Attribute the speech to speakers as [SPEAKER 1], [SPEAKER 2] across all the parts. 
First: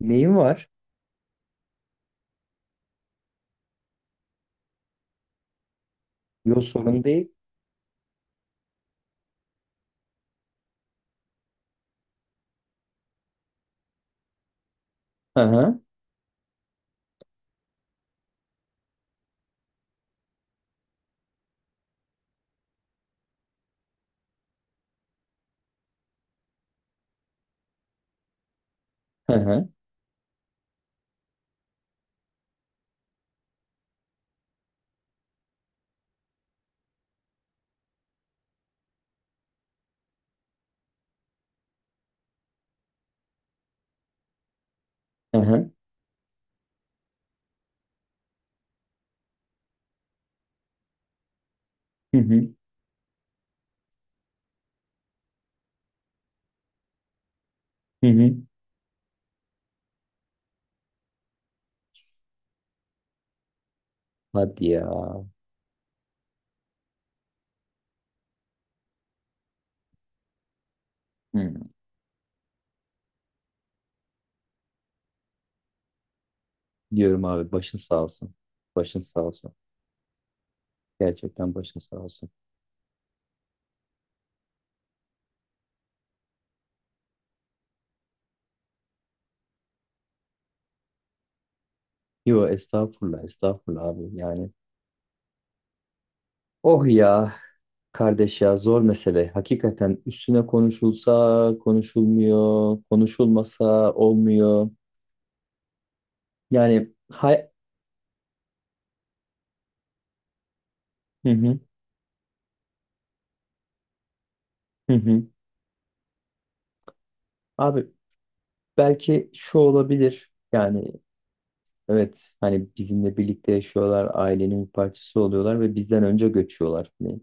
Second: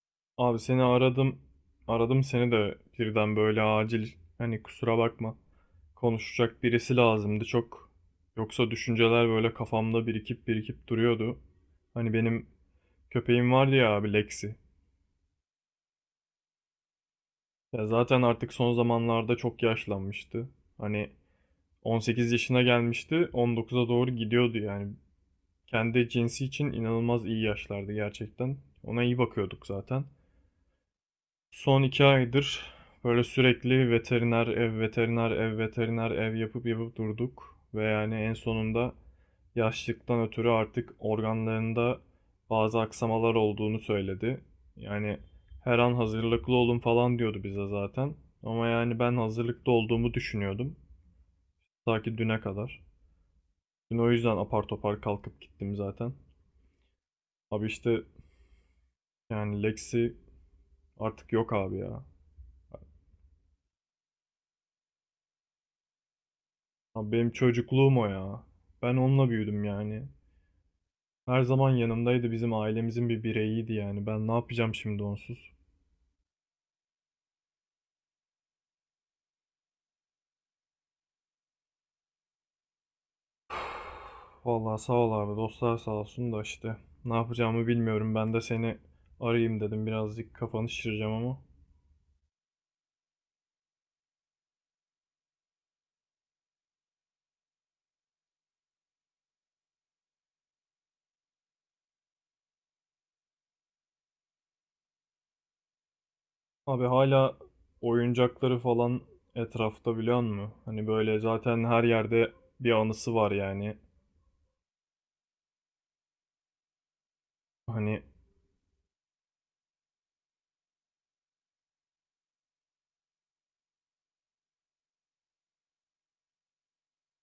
[SPEAKER 1] Neyim
[SPEAKER 2] Abi
[SPEAKER 1] var?
[SPEAKER 2] seni aradım. Aradım seni de birden böyle acil hani kusura bakma. Konuşacak
[SPEAKER 1] Yok,
[SPEAKER 2] birisi
[SPEAKER 1] sorun değil.
[SPEAKER 2] lazımdı çok. Yoksa düşünceler böyle kafamda birikip birikip duruyordu. Hani benim köpeğim vardı ya abi Lexi.
[SPEAKER 1] Hı hı.
[SPEAKER 2] Ya zaten artık son zamanlarda çok yaşlanmıştı. Hani 18 yaşına gelmişti, 19'a doğru gidiyordu yani. Kendi cinsi için inanılmaz iyi yaşlardı gerçekten. Ona iyi
[SPEAKER 1] Hı
[SPEAKER 2] bakıyorduk
[SPEAKER 1] hı.
[SPEAKER 2] zaten. Son iki aydır böyle sürekli veteriner ev, veteriner ev, veteriner ev yapıp yapıp durduk. Ve yani en sonunda yaşlıktan ötürü artık organlarında bazı aksamalar olduğunu söyledi. Yani
[SPEAKER 1] Hı hı.
[SPEAKER 2] her an hazırlıklı olun falan diyordu bize zaten. Ama yani ben hazırlıklı olduğumu düşünüyordum. Ta
[SPEAKER 1] Hı
[SPEAKER 2] ki düne
[SPEAKER 1] hı.
[SPEAKER 2] kadar. Dün o yüzden apar topar kalkıp gittim zaten. Abi işte
[SPEAKER 1] Hı hı.
[SPEAKER 2] yani Lexi artık yok abi ya.
[SPEAKER 1] Hadi ya.
[SPEAKER 2] Abi benim çocukluğum o ya. Ben onunla büyüdüm yani. Her
[SPEAKER 1] Hı.
[SPEAKER 2] zaman yanımdaydı, bizim ailemizin bir bireyiydi yani. Ben ne yapacağım şimdi onsuz?
[SPEAKER 1] Diyorum abi, başın sağ olsun. Başın sağ olsun. Gerçekten başın sağ olsun.
[SPEAKER 2] Vallahi sağ ol abi, dostlar sağ olsun da işte ne yapacağımı bilmiyorum. Ben de seni arayayım dedim, birazcık kafanı şişireceğim ama.
[SPEAKER 1] Yo, estağfurullah estağfurullah abi yani. Oh ya, kardeş ya, zor mesele. Hakikaten üstüne konuşulsa konuşulmuyor. Konuşulmasa olmuyor.
[SPEAKER 2] Abi
[SPEAKER 1] Yani
[SPEAKER 2] hala
[SPEAKER 1] hay...
[SPEAKER 2] oyuncakları falan etrafta, biliyor musun? Hani böyle
[SPEAKER 1] Hı hı.
[SPEAKER 2] zaten her yerde bir anısı var yani.
[SPEAKER 1] Hı hı. Abi,
[SPEAKER 2] Hani
[SPEAKER 1] belki şu olabilir. Yani, evet, hani bizimle birlikte yaşıyorlar, ailenin bir parçası oluyorlar ve bizden önce göçüyorlar. Hani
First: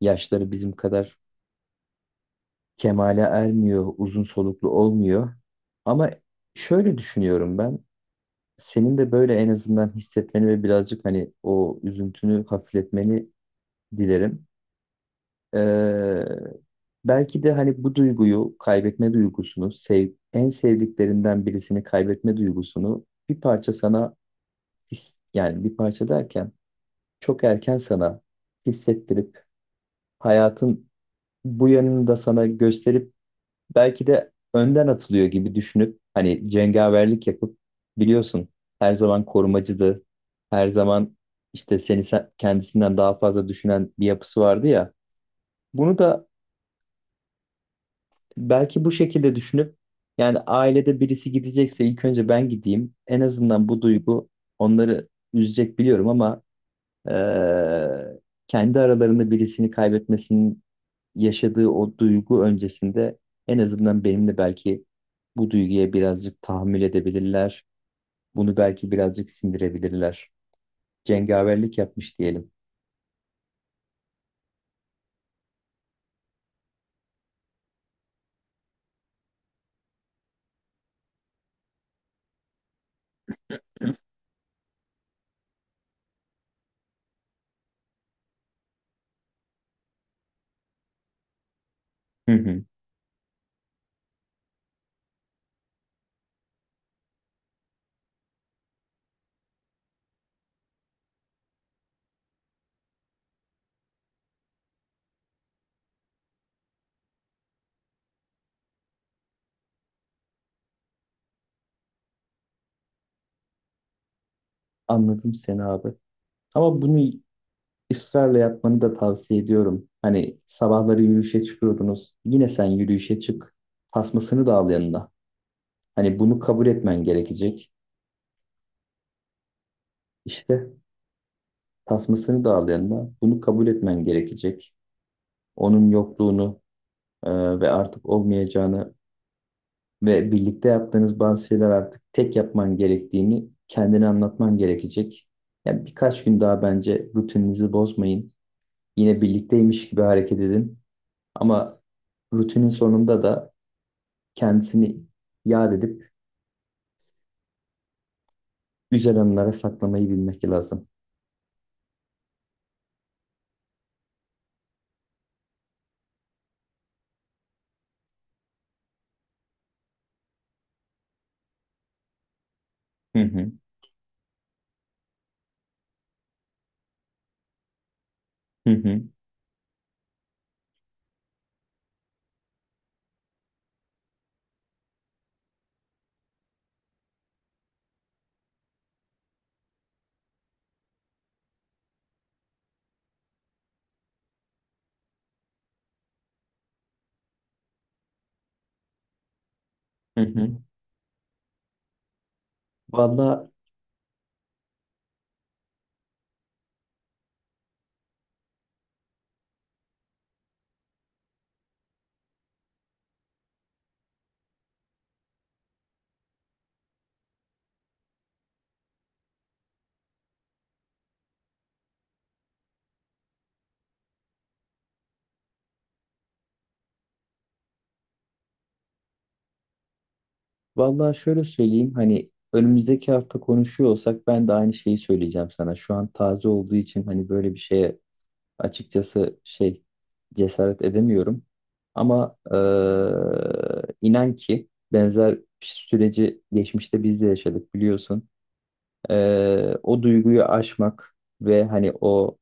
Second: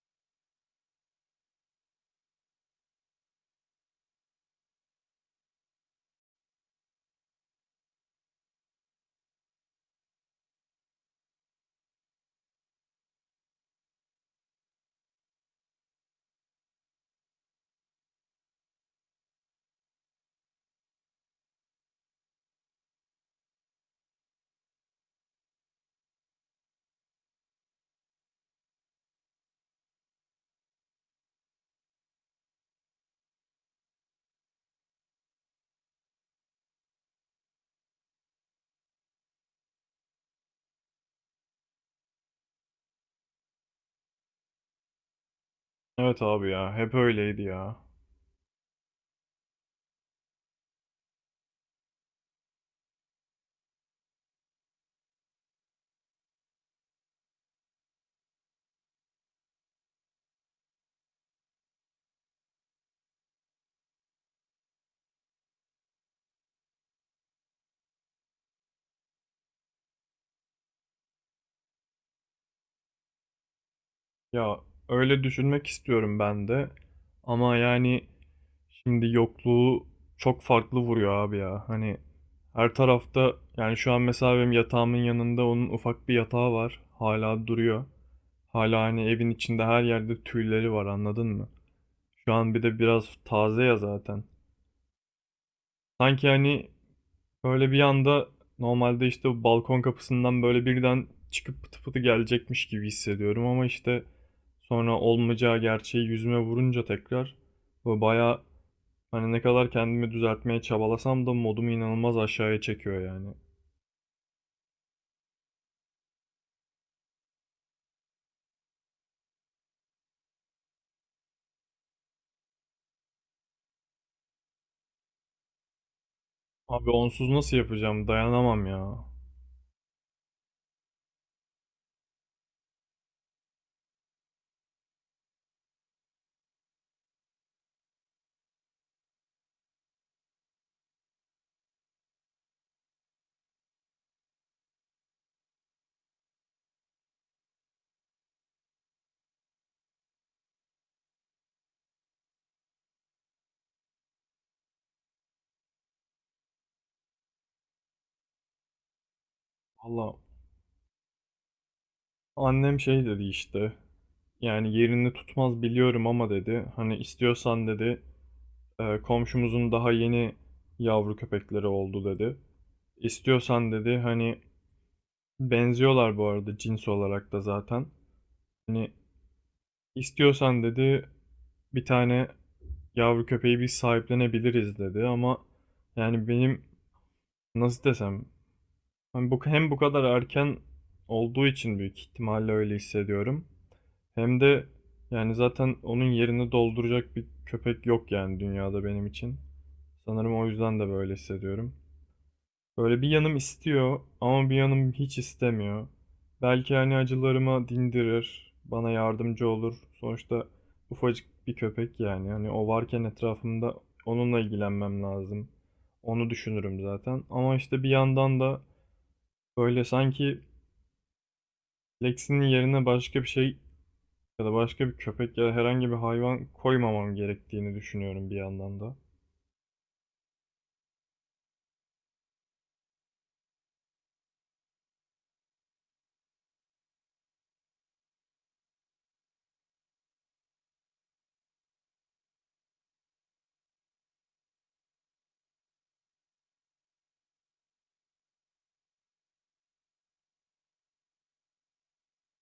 [SPEAKER 1] yaşları bizim kadar kemale ermiyor, uzun soluklu olmuyor. Ama şöyle düşünüyorum ben, senin de böyle en azından hissetmeni ve birazcık hani o üzüntünü hafifletmeni dilerim. Ee, Belki de hani bu duyguyu, kaybetme duygusunu, sev, en sevdiklerinden birisini kaybetme duygusunu bir parça sana yani bir parça derken çok erken sana hissettirip hayatın bu yanını da sana gösterip belki de önden atılıyor gibi düşünüp hani cengaverlik yapıp, biliyorsun, her zaman korumacıydı. Her zaman işte kendisinden daha fazla düşünen bir yapısı vardı ya. Bunu
[SPEAKER 2] evet
[SPEAKER 1] da
[SPEAKER 2] abi ya, hep öyleydi ya.
[SPEAKER 1] belki bu şekilde düşünüp, yani ailede birisi gidecekse ilk önce ben gideyim. En azından bu duygu onları üzecek biliyorum ama eee, kendi aralarında birisini kaybetmesinin yaşadığı o duygu öncesinde en azından benimle belki bu duyguya birazcık tahammül edebilirler. Bunu belki birazcık sindirebilirler. Cengaverlik yapmış diyelim.
[SPEAKER 2] Ya öyle düşünmek istiyorum ben de. Ama yani şimdi yokluğu çok farklı vuruyor abi ya. Hani her tarafta, yani şu an mesela benim yatağımın yanında onun ufak bir yatağı var. Hala duruyor. Hala hani evin içinde her yerde tüyleri var, anladın mı?
[SPEAKER 1] Hı
[SPEAKER 2] Şu an bir
[SPEAKER 1] hı.
[SPEAKER 2] de biraz taze ya zaten. Sanki hani böyle bir anda, normalde işte bu balkon kapısından böyle birden çıkıp pıtı pıtı gelecekmiş gibi hissediyorum, ama işte sonra olmayacağı gerçeği yüzüme vurunca tekrar bu bayağı hani ne kadar kendimi düzeltmeye çabalasam da modumu inanılmaz aşağıya çekiyor yani.
[SPEAKER 1] Anladım seni abi. Ama bunu ısrarla yapmanı da tavsiye ediyorum. Hani sabahları yürüyüşe çıkıyordunuz. Yine sen yürüyüşe çık. Tasmasını da al yanına. Hani bunu kabul
[SPEAKER 2] Abi
[SPEAKER 1] etmen
[SPEAKER 2] onsuz nasıl
[SPEAKER 1] gerekecek.
[SPEAKER 2] yapacağım? Dayanamam ya.
[SPEAKER 1] İşte tasmasını da al yanına. Bunu kabul etmen gerekecek. Onun yokluğunu, e, ve artık olmayacağını ve birlikte yaptığınız bazı şeyler artık tek yapman gerektiğini kendine anlatman gerekecek. Yani birkaç gün daha bence rutininizi bozmayın. Yine birlikteymiş gibi hareket edin. Ama rutinin sonunda da kendisini yad edip güzel anılara saklamayı
[SPEAKER 2] Valla
[SPEAKER 1] bilmek lazım.
[SPEAKER 2] annem şey dedi işte. Yani yerini tutmaz biliyorum ama dedi. Hani istiyorsan dedi. Komşumuzun daha yeni yavru köpekleri oldu dedi.
[SPEAKER 1] Hı hı,
[SPEAKER 2] İstiyorsan dedi hani, benziyorlar bu arada cins olarak da zaten.
[SPEAKER 1] hı
[SPEAKER 2] Hani
[SPEAKER 1] hı,
[SPEAKER 2] istiyorsan dedi bir tane yavru köpeği biz sahiplenebiliriz dedi ama yani benim, nasıl desem? Hani bu, hem bu kadar erken olduğu için büyük ihtimalle öyle hissediyorum. Hem de yani zaten onun yerini dolduracak bir köpek yok yani dünyada benim için.
[SPEAKER 1] hı
[SPEAKER 2] Sanırım o
[SPEAKER 1] hı.
[SPEAKER 2] yüzden de böyle hissediyorum. Böyle bir yanım
[SPEAKER 1] Vallahi,
[SPEAKER 2] istiyor ama bir yanım hiç istemiyor. Belki hani acılarıma dindirir, bana yardımcı olur. Sonuçta ufacık bir köpek yani. Hani o varken etrafımda onunla ilgilenmem lazım. Onu düşünürüm zaten. Ama işte bir yandan da böyle sanki Lexi'nin yerine başka bir şey ya da başka bir köpek ya da herhangi bir hayvan koymamam gerektiğini düşünüyorum bir yandan da.
[SPEAKER 1] vallahi şöyle söyleyeyim, hani önümüzdeki hafta konuşuyor olsak ben de aynı şeyi söyleyeceğim sana. Şu an taze olduğu için hani böyle bir şeye, açıkçası şey, cesaret edemiyorum. Ama inan ki benzer süreci geçmişte biz de yaşadık, biliyorsun. O duyguyu aşmak ve hani o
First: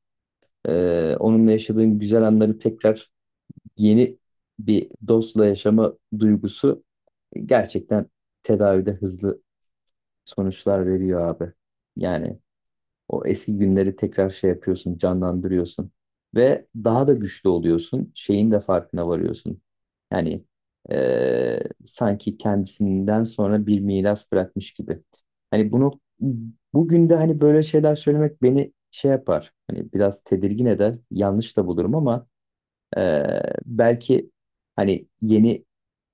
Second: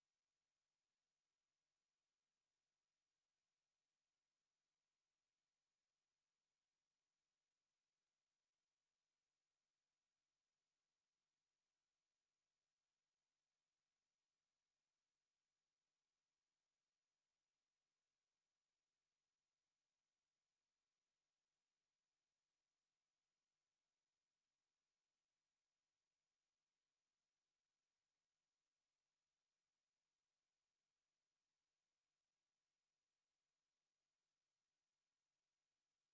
[SPEAKER 1] eee, onunla yaşadığın güzel anları tekrar yeni bir dostla yaşama duygusu gerçekten tedavide hızlı sonuçlar veriyor abi. Yani o eski günleri tekrar şey yapıyorsun, canlandırıyorsun. Ve daha da güçlü oluyorsun. Şeyin de farkına varıyorsun. Yani sanki kendisinden sonra bir miras bırakmış gibi. Hani bunu bugün de hani böyle şeyler söylemek beni şey yapar. Hani biraz tedirgin eder. Yanlış da bulurum ama belki hani yeni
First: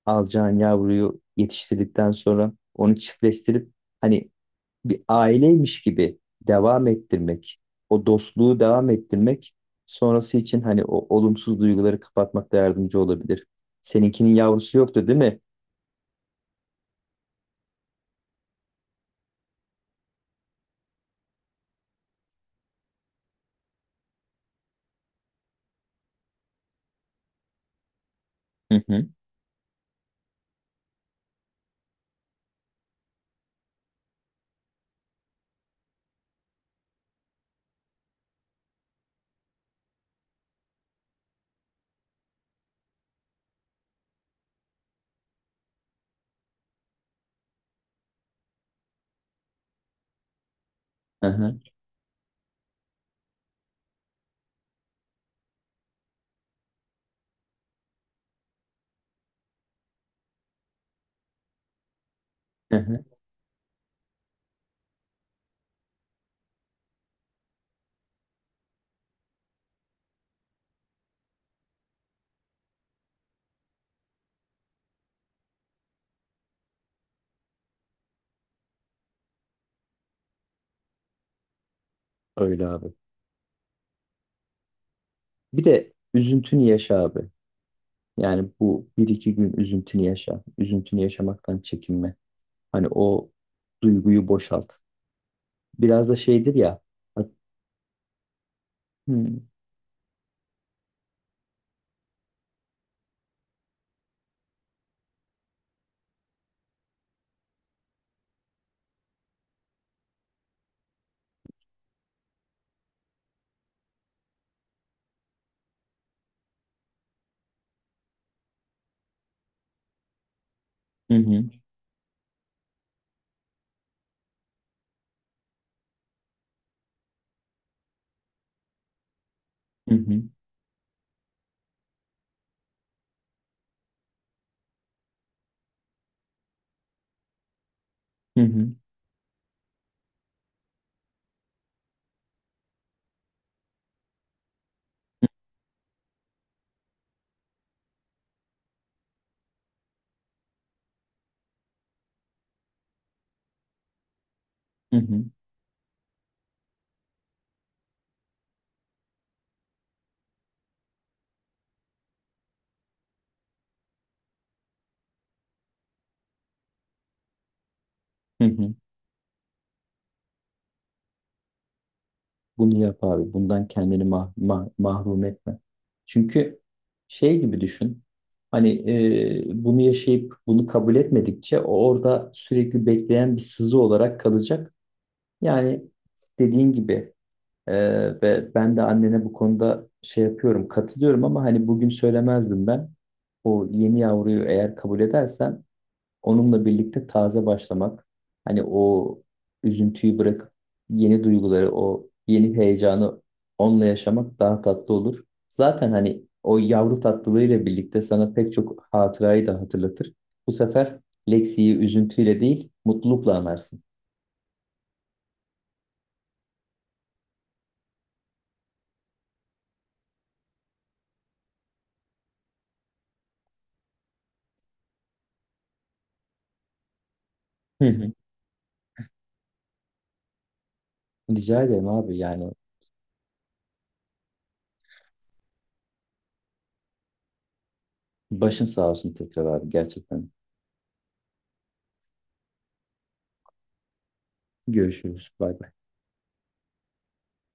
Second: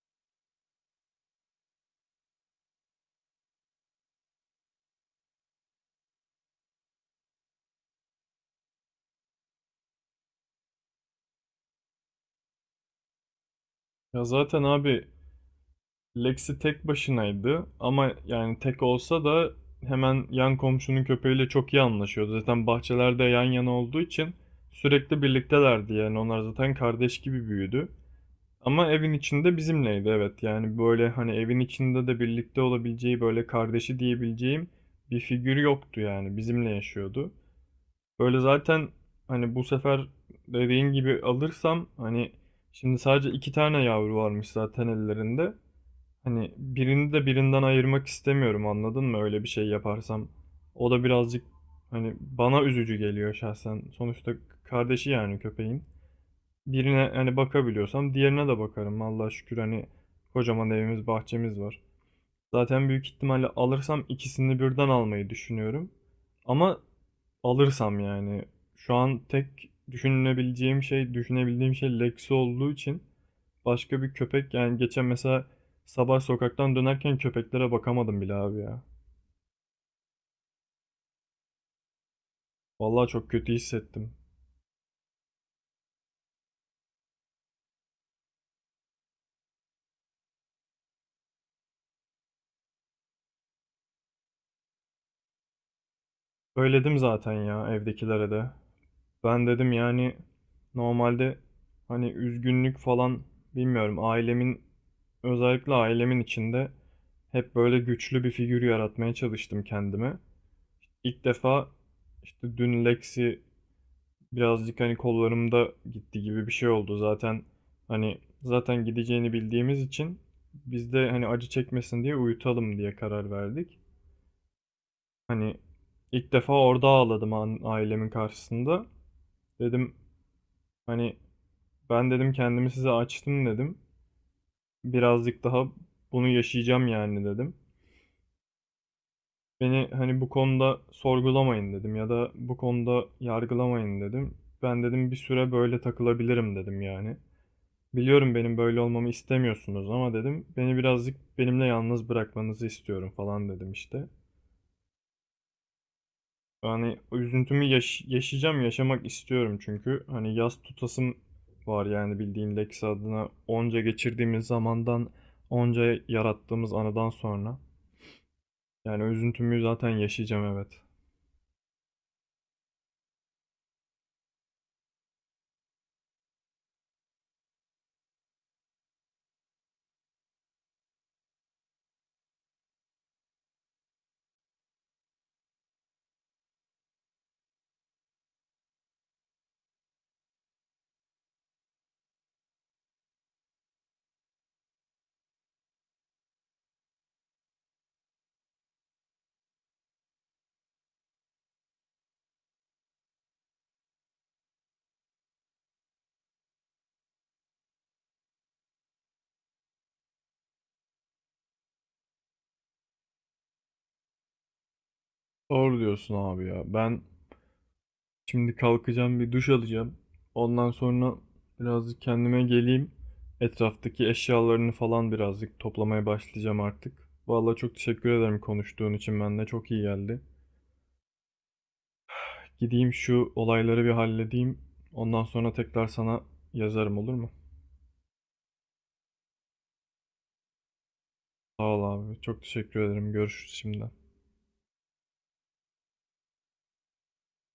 [SPEAKER 1] alacağın yavruyu yetiştirdikten sonra onu çiftleştirip hani bir aileymiş gibi devam ettirmek, o dostluğu devam ettirmek sonrası için hani o olumsuz duyguları kapatmakta yardımcı olabilir.
[SPEAKER 2] Ya
[SPEAKER 1] Seninkinin
[SPEAKER 2] zaten
[SPEAKER 1] yavrusu yoktu
[SPEAKER 2] abi
[SPEAKER 1] değil mi?
[SPEAKER 2] Lexi tek başınaydı ama yani tek olsa da hemen yan komşunun köpeğiyle çok iyi anlaşıyordu. Zaten bahçelerde yan yana olduğu için sürekli birliktelerdi yani, onlar zaten kardeş gibi büyüdü.
[SPEAKER 1] Hı
[SPEAKER 2] Ama
[SPEAKER 1] hı,
[SPEAKER 2] evin içinde bizimleydi evet. Yani böyle hani evin içinde de birlikte olabileceği böyle kardeşi diyebileceğim bir figür yoktu yani. Bizimle yaşıyordu. Böyle zaten hani bu sefer dediğin gibi alırsam, hani şimdi sadece iki tane yavru varmış zaten ellerinde. Hani birini de birinden ayırmak istemiyorum, anladın mı? Öyle bir şey yaparsam. O da
[SPEAKER 1] hı
[SPEAKER 2] birazcık
[SPEAKER 1] hı,
[SPEAKER 2] hani bana üzücü geliyor şahsen. Sonuçta kardeşi yani köpeğin. Birine hani bakabiliyorsam diğerine de bakarım. Allah'a şükür hani kocaman evimiz, bahçemiz var.
[SPEAKER 1] hı
[SPEAKER 2] Zaten
[SPEAKER 1] hı.
[SPEAKER 2] büyük ihtimalle alırsam ikisini birden almayı düşünüyorum. Ama alırsam yani, şu an tek düşünebileceğim şey, düşünebildiğim şey Lexi olduğu için başka bir köpek, yani geçen mesela sabah sokaktan dönerken köpeklere bakamadım bile abi ya.
[SPEAKER 1] Öyle abi.
[SPEAKER 2] Vallahi çok kötü hissettim.
[SPEAKER 1] Bir de üzüntünü yaşa abi. Yani bu bir iki gün üzüntünü yaşa. Üzüntünü yaşamaktan çekinme. Hani o duyguyu boşalt. Biraz da şeydir ya.
[SPEAKER 2] Söyledim
[SPEAKER 1] Hı
[SPEAKER 2] zaten ya evdekilere de.
[SPEAKER 1] hı,
[SPEAKER 2] Ben dedim yani normalde hani üzgünlük falan bilmiyorum, ailemin, özellikle ailemin içinde hep böyle güçlü bir figür yaratmaya çalıştım kendime. İlk defa işte dün Lexi birazcık hani kollarımda gitti gibi bir şey oldu zaten, hani zaten gideceğini bildiğimiz için biz de
[SPEAKER 1] hı
[SPEAKER 2] hani
[SPEAKER 1] hı,
[SPEAKER 2] acı çekmesin diye uyutalım diye karar verdik. Hani ilk defa orada ağladım ailemin karşısında.
[SPEAKER 1] hı
[SPEAKER 2] Dedim
[SPEAKER 1] hı,
[SPEAKER 2] hani, ben dedim kendimi size açtım dedim. Birazcık daha bunu yaşayacağım yani dedim.
[SPEAKER 1] hı hı,
[SPEAKER 2] Beni hani bu konuda sorgulamayın dedim ya da bu konuda yargılamayın dedim. Ben dedim bir süre böyle takılabilirim dedim yani. Biliyorum benim böyle olmamı istemiyorsunuz ama dedim, beni birazcık benimle yalnız bırakmanızı istiyorum falan dedim işte. Yani o üzüntümü yaşayacağım, yaşamak istiyorum çünkü. Hani yaz tutasım var yani bildiğin, Lex adına onca geçirdiğimiz zamandan, onca yarattığımız anıdan sonra.
[SPEAKER 1] hı hı.
[SPEAKER 2] Yani o üzüntümü zaten yaşayacağım, evet.
[SPEAKER 1] Bunu yap abi. Bundan kendini mahrum etme. Çünkü şey gibi düşün. Hani, bunu yaşayıp bunu kabul etmedikçe o orada sürekli bekleyen bir sızı olarak kalacak. Yani dediğin gibi, e, ve ben de annene bu konuda şey yapıyorum, katılıyorum, ama hani bugün söylemezdim ben. O yeni yavruyu eğer kabul edersen, onunla birlikte taze başlamak, hani o üzüntüyü bırakıp yeni duyguları, o yeni heyecanı onunla yaşamak daha tatlı olur. Zaten hani o yavru tatlılığıyla birlikte sana pek çok hatırayı da hatırlatır. Bu sefer Lexi'yi üzüntüyle değil, mutlulukla anarsın.
[SPEAKER 2] Doğru diyorsun abi ya. Ben şimdi kalkacağım, bir duş alacağım. Ondan sonra birazcık kendime geleyim. Etraftaki eşyalarını falan birazcık toplamaya başlayacağım artık. Vallahi çok
[SPEAKER 1] Hı
[SPEAKER 2] teşekkür
[SPEAKER 1] hı.
[SPEAKER 2] ederim konuştuğun için. Ben de çok iyi geldi.
[SPEAKER 1] Rica ederim abi yani.
[SPEAKER 2] Gideyim şu olayları bir halledeyim. Ondan sonra tekrar sana yazarım, olur mu?
[SPEAKER 1] Başın sağ olsun tekrar abi, gerçekten.
[SPEAKER 2] Sağ ol abi. Çok teşekkür ederim. Görüşürüz şimdiden.
[SPEAKER 1] Görüşürüz. Bay bay.